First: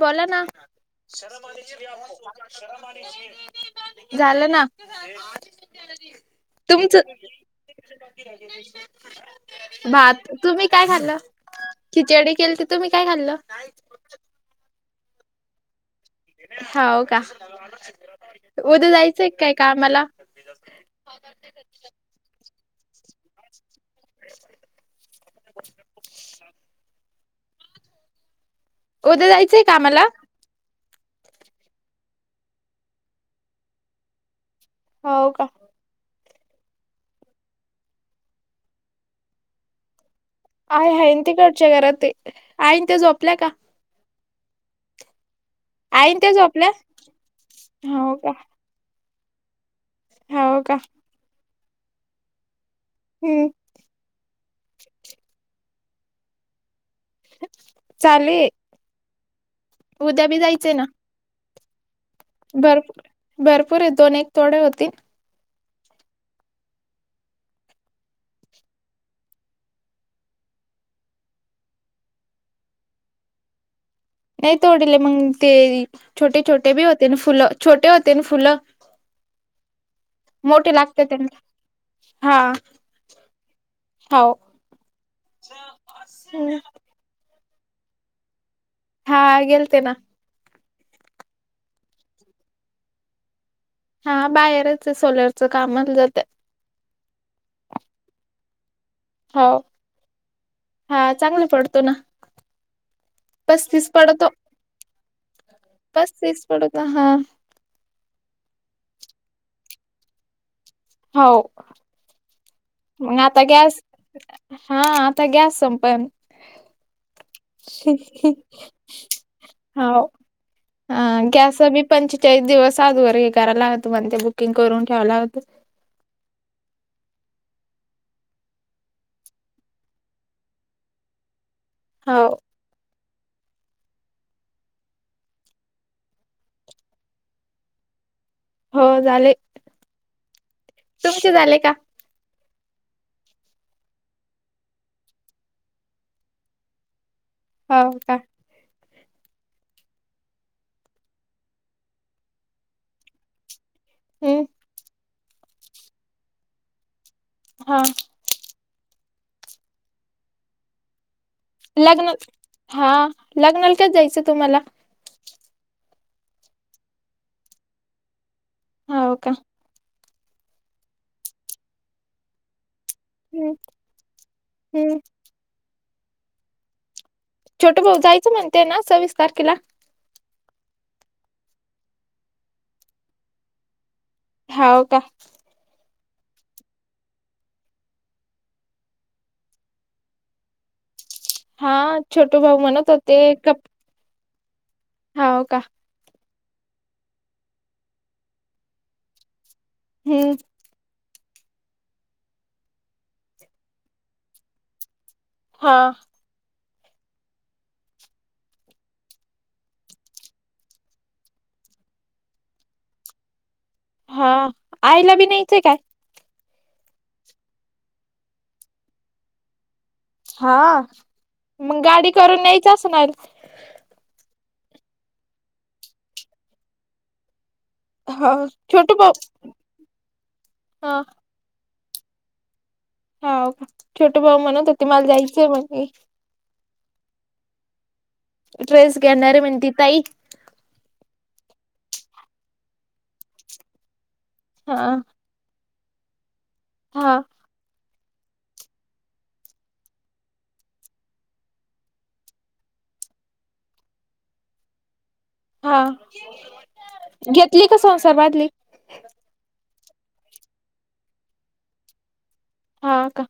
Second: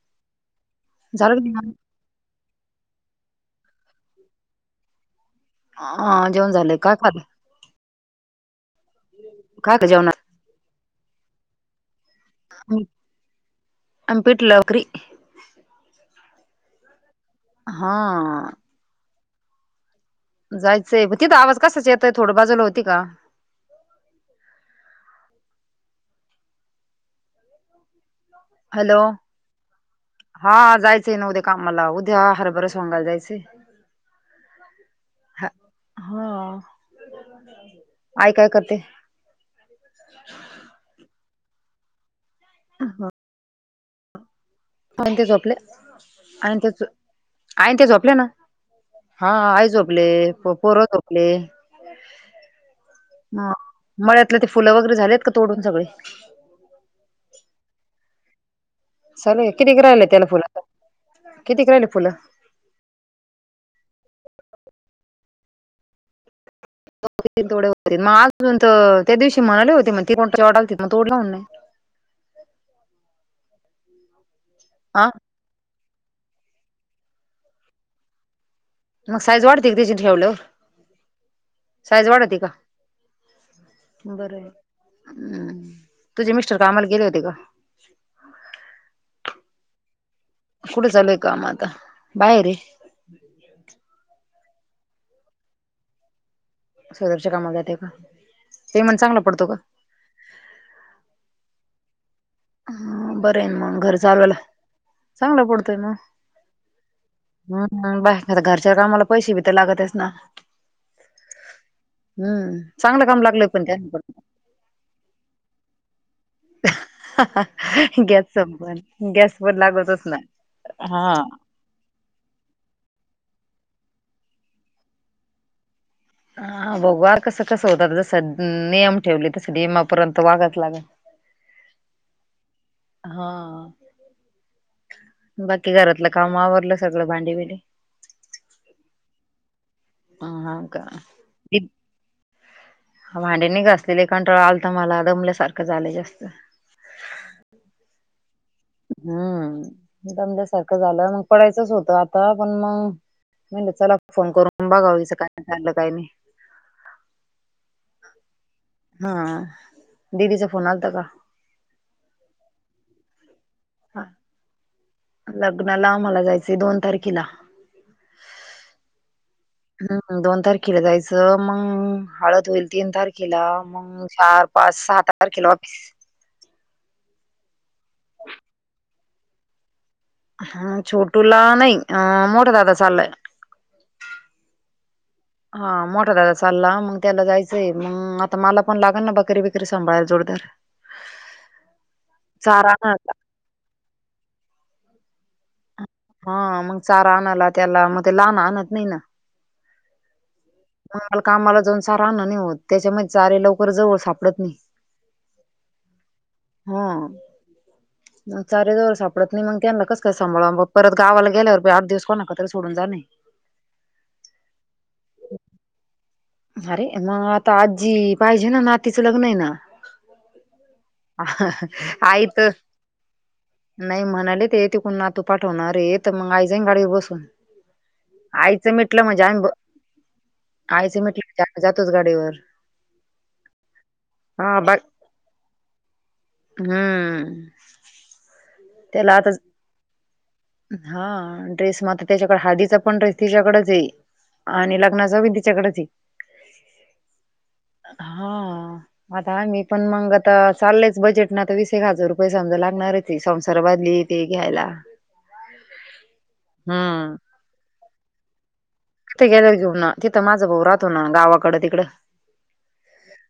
बोला ना. झालं का जेवण? झालं ना. हा जेवण झालंय. काय तुमच खाल्लं? काय खाल्लं जेवणात? भात. तुम्ही काय खाल्ल? खिचडी केलती. तर आम्ही तुम्ही काय खाल्ल? आम्ही पीठल भाकरी. हाव का. हा. उद्या जायचंय काय कामाला? जायचंय. तिथं आवाज कशाचा येतय. थोडं बाजूला होती का. [inaudible] हॅलो. उद्या जायचंय कामाला? हा जायचंय ना उद्या कामाला. उद्या हरभरं सोंगायला जायचंय. हो हा. का. हा आई काय करते? [unintelligible] आहे हाइन तीकडच्या घरात ते. आईन त्या झोपल्या का? आई ते झोपल्या. त्या आईन ते. झोपल्या? आईन ते झोपले हो ना. का हा आई झोपले. हो का पोर झोपले. हम्म ह मळ्यातलं ते फुलं वगैरे झालेत का तोडून सगळे? चालू ये. चालू आहे. किती क राहिल आत त्याला फुल किती क राहिल फुलं? भरपू भरपूर दोन, एक थोडे होतील. दो तीन थोडे होते. मग अजून तर त्या दिवशी म्हणाले होते मग ती कोण तर तोडालतीत मग कोण तोडल का नाही? नाही तोडील हा मग ते छोटे छोटे बी होते ना फुलं. छोटे होते ना फुलं. मग साईज वाढते. की त्याची ठेवल्यावर मोठे लागते त्यांना साईज वाढते हा का? हो बरय हम्म. तुझे मिस्टर कामाला गेले होते का? हा गेलते ना. कुठ चालू आहे काम आता? बाहेर आहे. हा बाहेरच सोलरच काम मग जातं. सोलरच्या कामा जाते का? पेमट चांगलं हो. हा चांगल पडतो ना. ह बरं मग. पस्तीस घर पडतो चालवायला चांगलं पडतोय मग. पस्तीस पडतो हा हम् बाया घरच्या कामाला पैसे भी तर लागतस ना. हो. हम्म. चांगलं मग काम आता लागलय पण त्याच. गॅस हा आता गॅस संपण. गॅस संपण. गॅस पण लागतच ना. ह हा गॅस बी पंचेचाळीस दिवस आज वर हे करायला लागत म्हणते बुकिंग करून ठेवाव लागत. हा बघू आ कसं कसं होत. जस नियम ठेवले तस नियमापर्यंत वागावच लागल. हो. हा बाकी घरातलं काम आवरलं सगळं भांडीबिडी. हो झाले. ह हाव का. कसे झाले का? भांडे नाही घासलेले कंटाळा आलत मला दमल्यासारखं झालं जास्त. होव का हम्म, दमल्यासारखं झालं मंग पडायचच होतं आता पण मंग म्हणलं चला फोन हम्म करून बघाव, हीच काय झालं काय नाही. हा हा, दिदी चा फोन आलता का? लग्न, हा लग्नाला कधी जायचं तुम्हाला? लग्नाला मला जायचंय, दोन तारखेला होव का? हम्म, दोन तारखेला जायचं, मंग हळद होईल तीन तारीख खेला हम्म मंग चार, पाच, हम्म सहा तारखेला ऑफिस. छोट भाऊ जायचं म्हणते ना सव्वीस तारखेला? हा छोटूला नाही, अ मोठा दादा चाललाय. होव का हा मोठा दादा चालला मग त्याला जायचंय मंग आता मला पण लागेल ना, बकरी-बिकरी सांभाळायला जोडीदार हा छोटू भाऊ चारा म्हणत आणायला होते का होव का, हा मंग चारा आणायला त्याला, मग ते लहान आणत नाही ना. हम्म मंग मला कामाला जाऊन चारा आणण नाही होत, त्याच्यामध्ये चारे लवकर जवळ सापडत नाही. हा हा हा, मग चारे जवळ सापडत नयी, मंग त्यांना कस काय सांभाळन बा. परत गावाला गेल्यावर बयी आठ दिवस कोणाकड तरी सोडून जाण हे. हा, आईला बी न्यायच काय? अरे, मग आता आजी पाहिजे ना, नातीचं लग्न ये ना. हा, मंग गाडी आई करून तर न्यायच असणार? नाही म्हणाले ते, तिकून नातू पाठवणार रे, तर मंग आई जाईन गाडीवर बसून. हा आईचं छोटू मिटलं भाऊ म्हणजे आम्ही ब, हा आईचं मिटलं म्हणजे आम्ही जातोच गाडीवर. हाउ का, छोटू भाऊ हा म्हणत बा होते मला जायच आहे म्हणे. हम्म ट्रेस त्याला आता घेणारे म्हणे ती ताई. हा ड्रेस म आता त्याच्याकड, हाळदीचा पण ड्रेस तिच्याकडेच ये हा आणि लग्नाचा बी तिच्याकडच ये. हा हा आता आम्ही पण मंग आता चाललयचं बजेट ना तर वीस एक हजार रुपये समजा लागणारच ये संसार बादलीत ते घ्यायला हा, हम्म घेतली का संसार बादली? तिथं गेल्यावर घेऊन ना, तिथं माझा भाऊ राहतो ना गावाकडं तिकडं. हा का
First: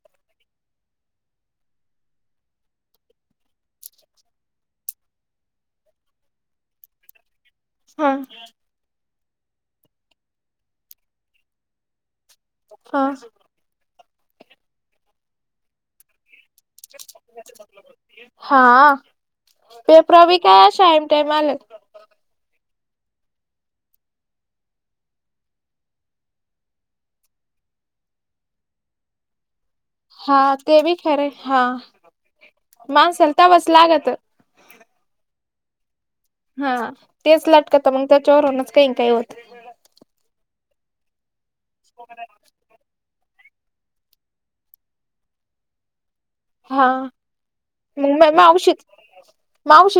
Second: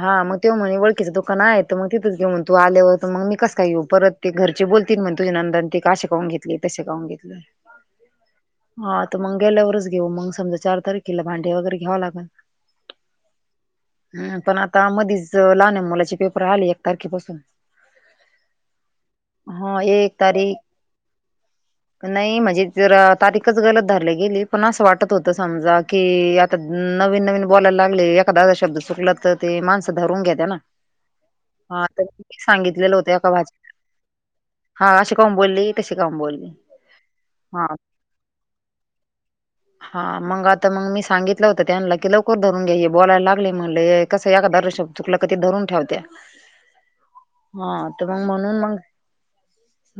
हा मग त्यो म्हणे, वळखीचं दुकान आहे तर मंग तिथंच घेउ म्हण तू आल्यावर, तर मंग मी कस काय येऊ परत. ते घरचे बोलतील म्हण तुझ्या नंदा न ते का असे कावून घेतले, तसे कावून घेतले. हा हा तर मग गेल्यावरच घेऊ मंग समजा, चार तारखेला भांडे वगैरे घ्याव लागन. हा हम पण आता मधीच लहान मुलानची पेपर आलीत. हा हा एक पेपरा बी तारीख काय अशी ऐन टाईम आलेत. नाही म्हणजे जरा तारीखच गलत धरली गेली. पण असं वाटत होतं समजा की आता नवीन नवीन बोलायला लागले एखादा शब्द चुकला तर ते माणस धरून घेत हा ना ते बी खरंय हा तर सांगितलेलं होत का माणसाला तवाच भाजला लागत हा अशी का बोलली तशी काऊन बोलली. हा तेच हा लाटकात मग त्याच्यावरच काही काही होत. हा मग आता मग मी सांगितलं होत त्यांना की लवकर धरून घ्याईे बोलायला. म्हणले कसं या हिशोब चुकलं की कशी धरून ठेवत्या. हा हा मग तर म म्हणून मावशी मग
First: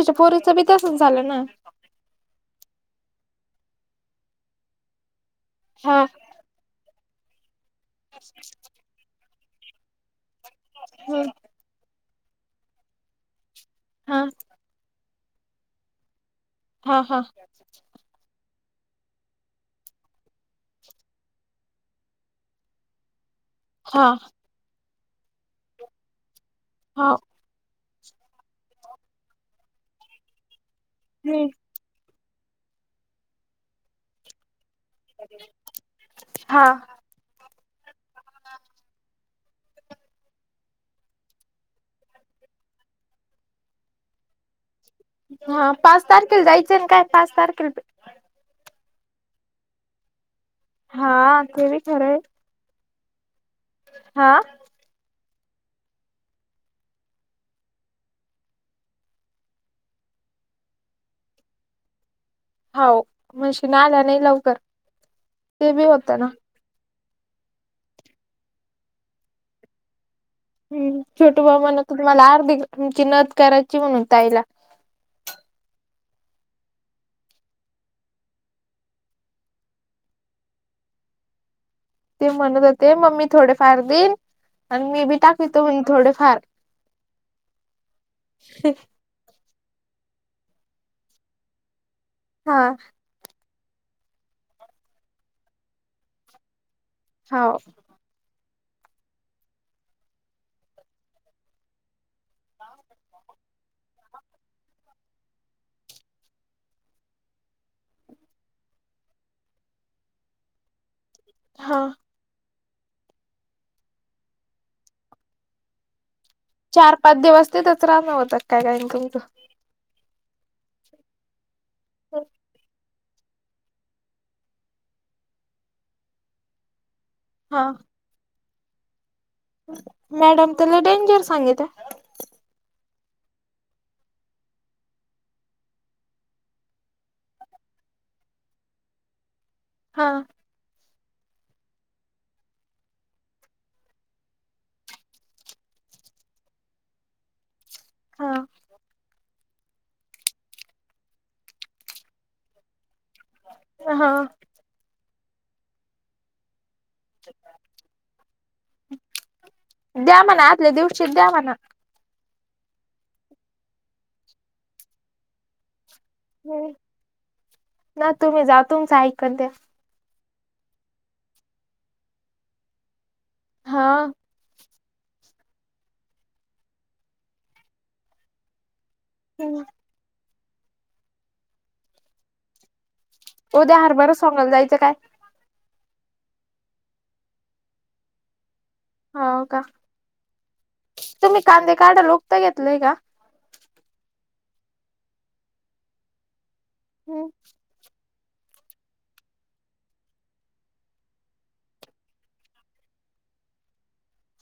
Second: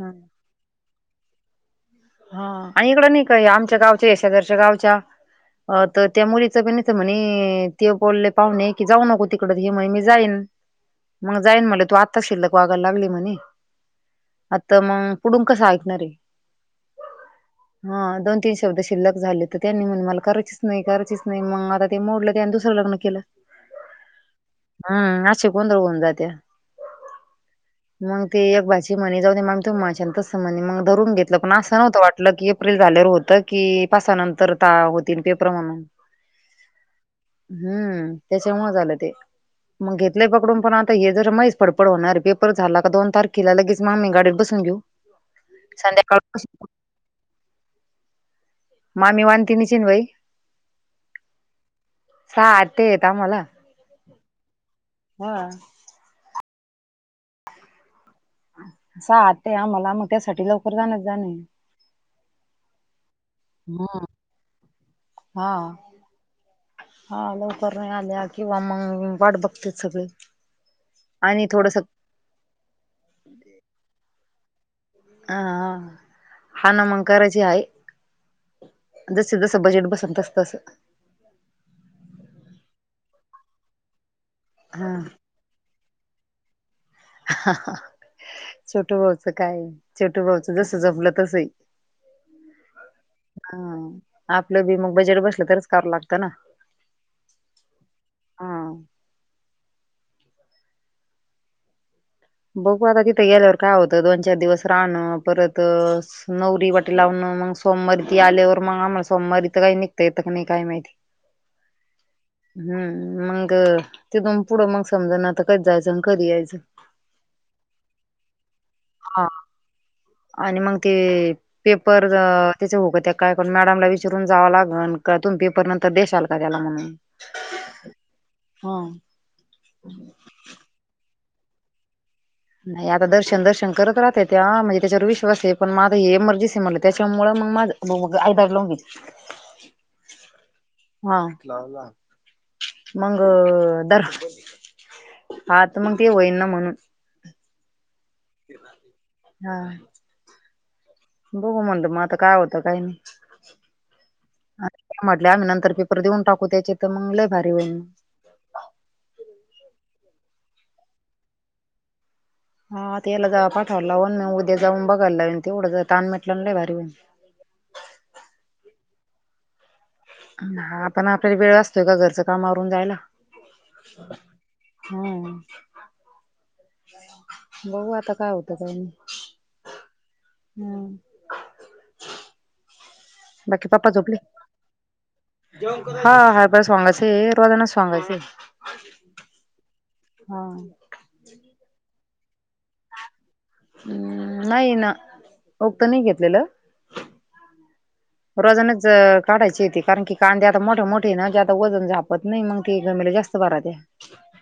हा पोरीचं बी तसच झालं ना. हा आणि इकडं नाही का आमच्या गावच्या शेजारच्या गावच्या हा तर त्या मुलीच पण म्हणे ते बोलले पाहुणे की जाऊ नको तिकड हे म्हणे मी जाईन हम्म मग जाईन मला तू आता शिल्लक वागायला लागली म्हणे हा आता मग पुढून कसं ऐकणार आहे. हा हा. हा दोन तीन शब्द शिल्लक झाले तर त्यांनी म्हण मला करायचीच नाही करायच नाही मग आता ते मोडलं अन् त्यान दुसरं लग्न केलं. हा. हम्म अशी गोंधळ हो न जात्या. हा. मग ते एक भाची म्हणे जाऊ मामी त माझ तसं म्हणे मग धरून घेतलं. हम्म पण असं नव्हतं वाटलं की एप्रिल झाल्यावर होतं की पासानंतर ता तीन पेपर म्हणून हा हम्म त्याचमुळ झालं ते मग घेतल्य पकडून पण आता हे जर महीच फडपड होणारे झाला का दोन तारखेला लगेच म मा्मी गाडीत बसून घेऊ. हा पाच संध्याकाळ तारखेल जायचं ना काय पाच तारखेल मामी वनतीिनीचीिन भाई हा ते बी खरं हाय. सा ते येत आ म्हाला [unintelligible] हा. हा. सहा ते आम्हाला मग त्यासाठी लवकर जाणच जाणे. होव म्हशीन हम्म आल्या नाही लवकर हा ते बी होतं ना. हा लवकर नाही आल्या किंवा मग वाट बघते सगळे. हम्म छोटू आणि थोडस बाबाना अ म्हणत मला अर्धी नमकी नथ करायची म्हणून ताईला. ह हा ना मंग करायची आहे. जस जसं बजेट बस तसतसं. ते म्हणत होते मम्मी थोडेफार देईन हा आणि मी बी टाकीतो म्हने थोडेफार. हा हा छोटु भाऊच काय आहे छोटू भाऊच जस जमलं तसं आहे. हा. हा आपलं बी मग बजेट बसलं तरच करावं लागतं ना. होव. हा बघू आता तिथं गेल्यावर काय होतं दोन चार दिवस राहनं परत नवरी वाटी लावून मग सोमवारी ती आल्यावर मग आम्हाला सोमवारी तर काही निघता येतं की नाही काय माहित. हा. हम्म मग तिथून पुढं मग समज न आता कधी जायचं आणि कधी यायचं. चार पाच दिवस तीथच रहाण होत का काय हा. [unintelligible] आणि मग ते पेपर त्याच होऊ [unintelligible] काय करून मॅडमला विचरून जाव लागल का तुम्ही पेपर नंतर देशाल का त्याला म्हणून? हां. हां. मॅडम तर डेंजर सांगित्या नाही आता दर्शन दर्शन करत राहते त्या म्हणजे त्याच्यावर विश्वास आहे पण मग आता हे इमर्जन्सी मला त्याच्यामुळ मग माझ लो आयदाग लवंगी. हां. हा मंग दर हां त मग ते होईन ना म्हणून हा हां बघू म्हणल मग आता काय होत काही नाही. हां. आणि त्या म्हटल्या आम्ही नंतर पेपर देऊन टाकू त्याचे तर मग लय भारी होईल. द्या म्हणा आदल्या दिवशीच द्या म्हणा. हा आता याला जाव पाठवाव लागन उद्या जाऊन बघायला लागल तेवढ जर ताण मी ना तुम्ही जा तुमच ऐकन ते. ह आपण आपल्याला वेळ असतोय का घरच काम आवरून जायला. हा हां बघू आता काय होत का नाही. हम्म हम्म, उद्या हरभरा सोंगायला जायच काय? हां हरभरा सोंगायचय हे रोजानच सोंगायचय. हो का तुम्ही कांदे काढायला गुत्त घेतलय का? हम्म नाही ना गुत्त नाही घेतलेल. रोजानाच काढायचे ते कारण की कांदे आता मोठे मोठे आहेत ना जे आता वजन झाल. होत नाही मंग ते घमेले जास्त भरात्या.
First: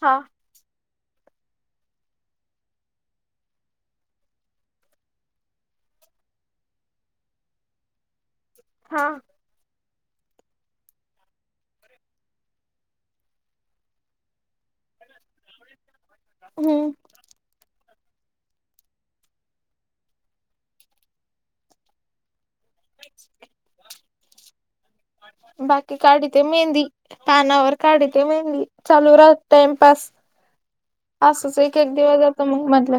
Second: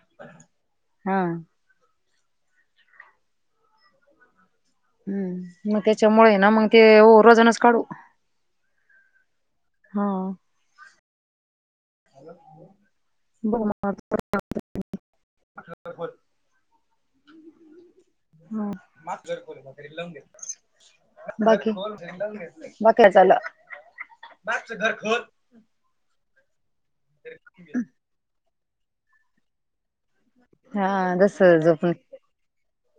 हां हां, हम्म मग त्याच्यामुळय ना मग ते हो रोजानच काढू. हां हां [unintelligible] परत हो हां बाकी भाकऱ्या चाल बाकी काढीते मेहंदी पानावर काढ ते मेहंदी चालू राहत टाईमपास हा जस असच एक एक दिवस. तुम्ही म्हंटल.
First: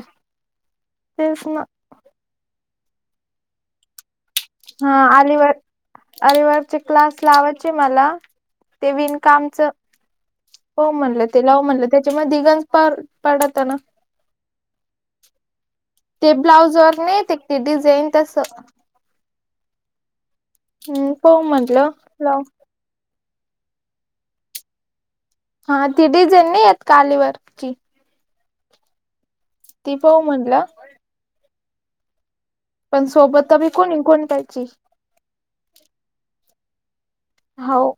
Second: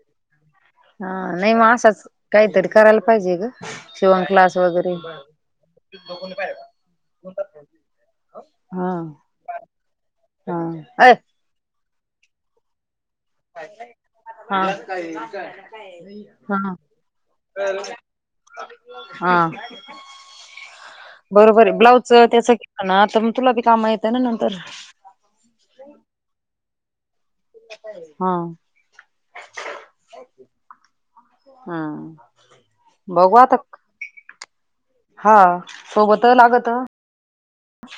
हां नाही मग असच काहीतरी करायला पाहिजे ग शिवण क्लास वगैरे. आरे वर्कचे क्लास लावायचे मला ते विणकामच. हां ते लावू म्हणल त्याच्या मध्ये डिझाईन फार पडत ना. हां ते हां ब्लाउज वर नाही येत ते डिझाईन तसं हां.. हम्म पाहू बरोबर आहे म्हटलं ब्लाउजच लाव त्याच केलं ना तर म तुला बी काम येत ना नंतर. हा ती डिझाईन नाही येत कालीवर. हम. ती पाऊ म्हणल. हा. पण बघू सोबत आता बी कोणीन कोणी पाहिजे. हा सोबत लागत. हा ओ.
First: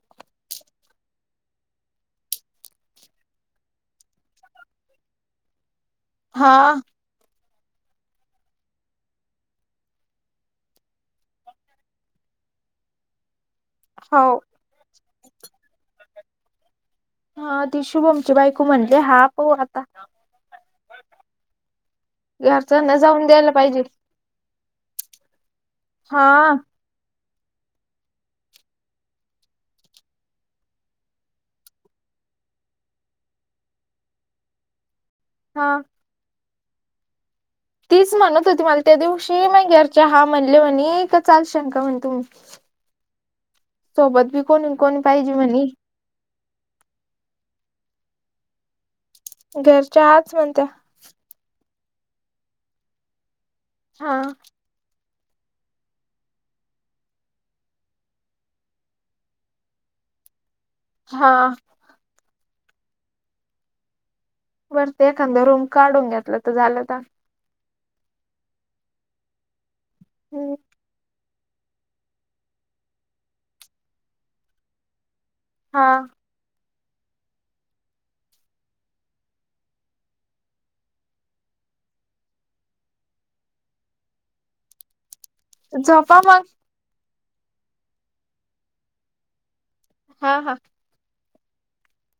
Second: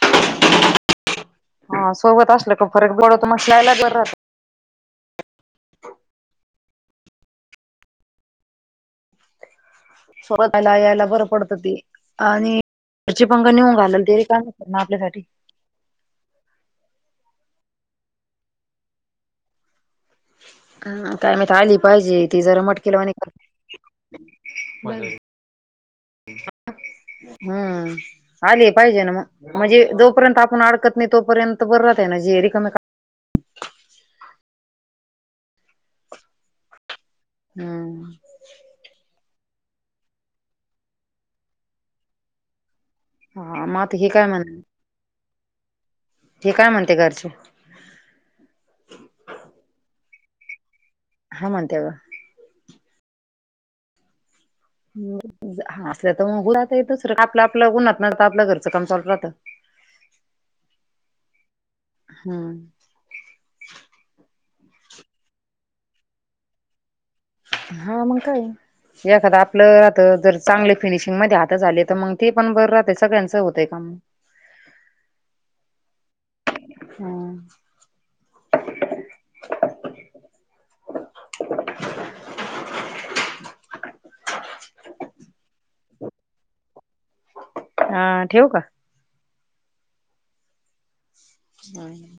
हा सोबत असल का फरक पड--वतो मग ला. [unintelligible] हा. सोबत यला यायला बरं पडतं ती आणि रची पंघ नेऊन घालाल तरी हो का. ना आपल्यासाठी. हम ती शुभमची बायको म्हणले हा पोरा. ह काय माहित आली पाहिजे ती जरा मटकी घरच्यांना लावू. जाऊन द्यायला पाहिजे [unintelligible] हां. हम्म. आली पाहिजे ना मग म्हणजे जोपर्यंत आपण अडकत नाही तोपर्यंत बर राहतय ना जे रिकाम. हा. हम्म तीच म्हणत होती मला त्या दिवशी मग [unintelligible] हा म्हणले म्हणे का चाल शंका म्हण तुम्ह. हा मग आता हे काय सोबत बी म्हण कोणी कोणी पाहिजे म्हणे, हे काय म्हणते घरचे. घरच्या आज म्हणत्या. हा म्हणते का. हा. हम. हा असल्या तर मग उ राता [unintelligible] [unintelligible] आपलं आपलं उन्हात [unintelligible] घरचं काम चालू राहतं. [unintelligible] हा. हम्म. बरं ते एखांद रूम काढून घेतलं तर झालं आता. हम मग काय एखादा आपलं आता जर चांगले. फिनिशिंग मध्ये आता झालेत मग ते पण बरं राहते सगळ्यांचं होतय काम. हा. हम्. [unintelligible] झोपा मग. हम ठेवू का. हा हम. हम्.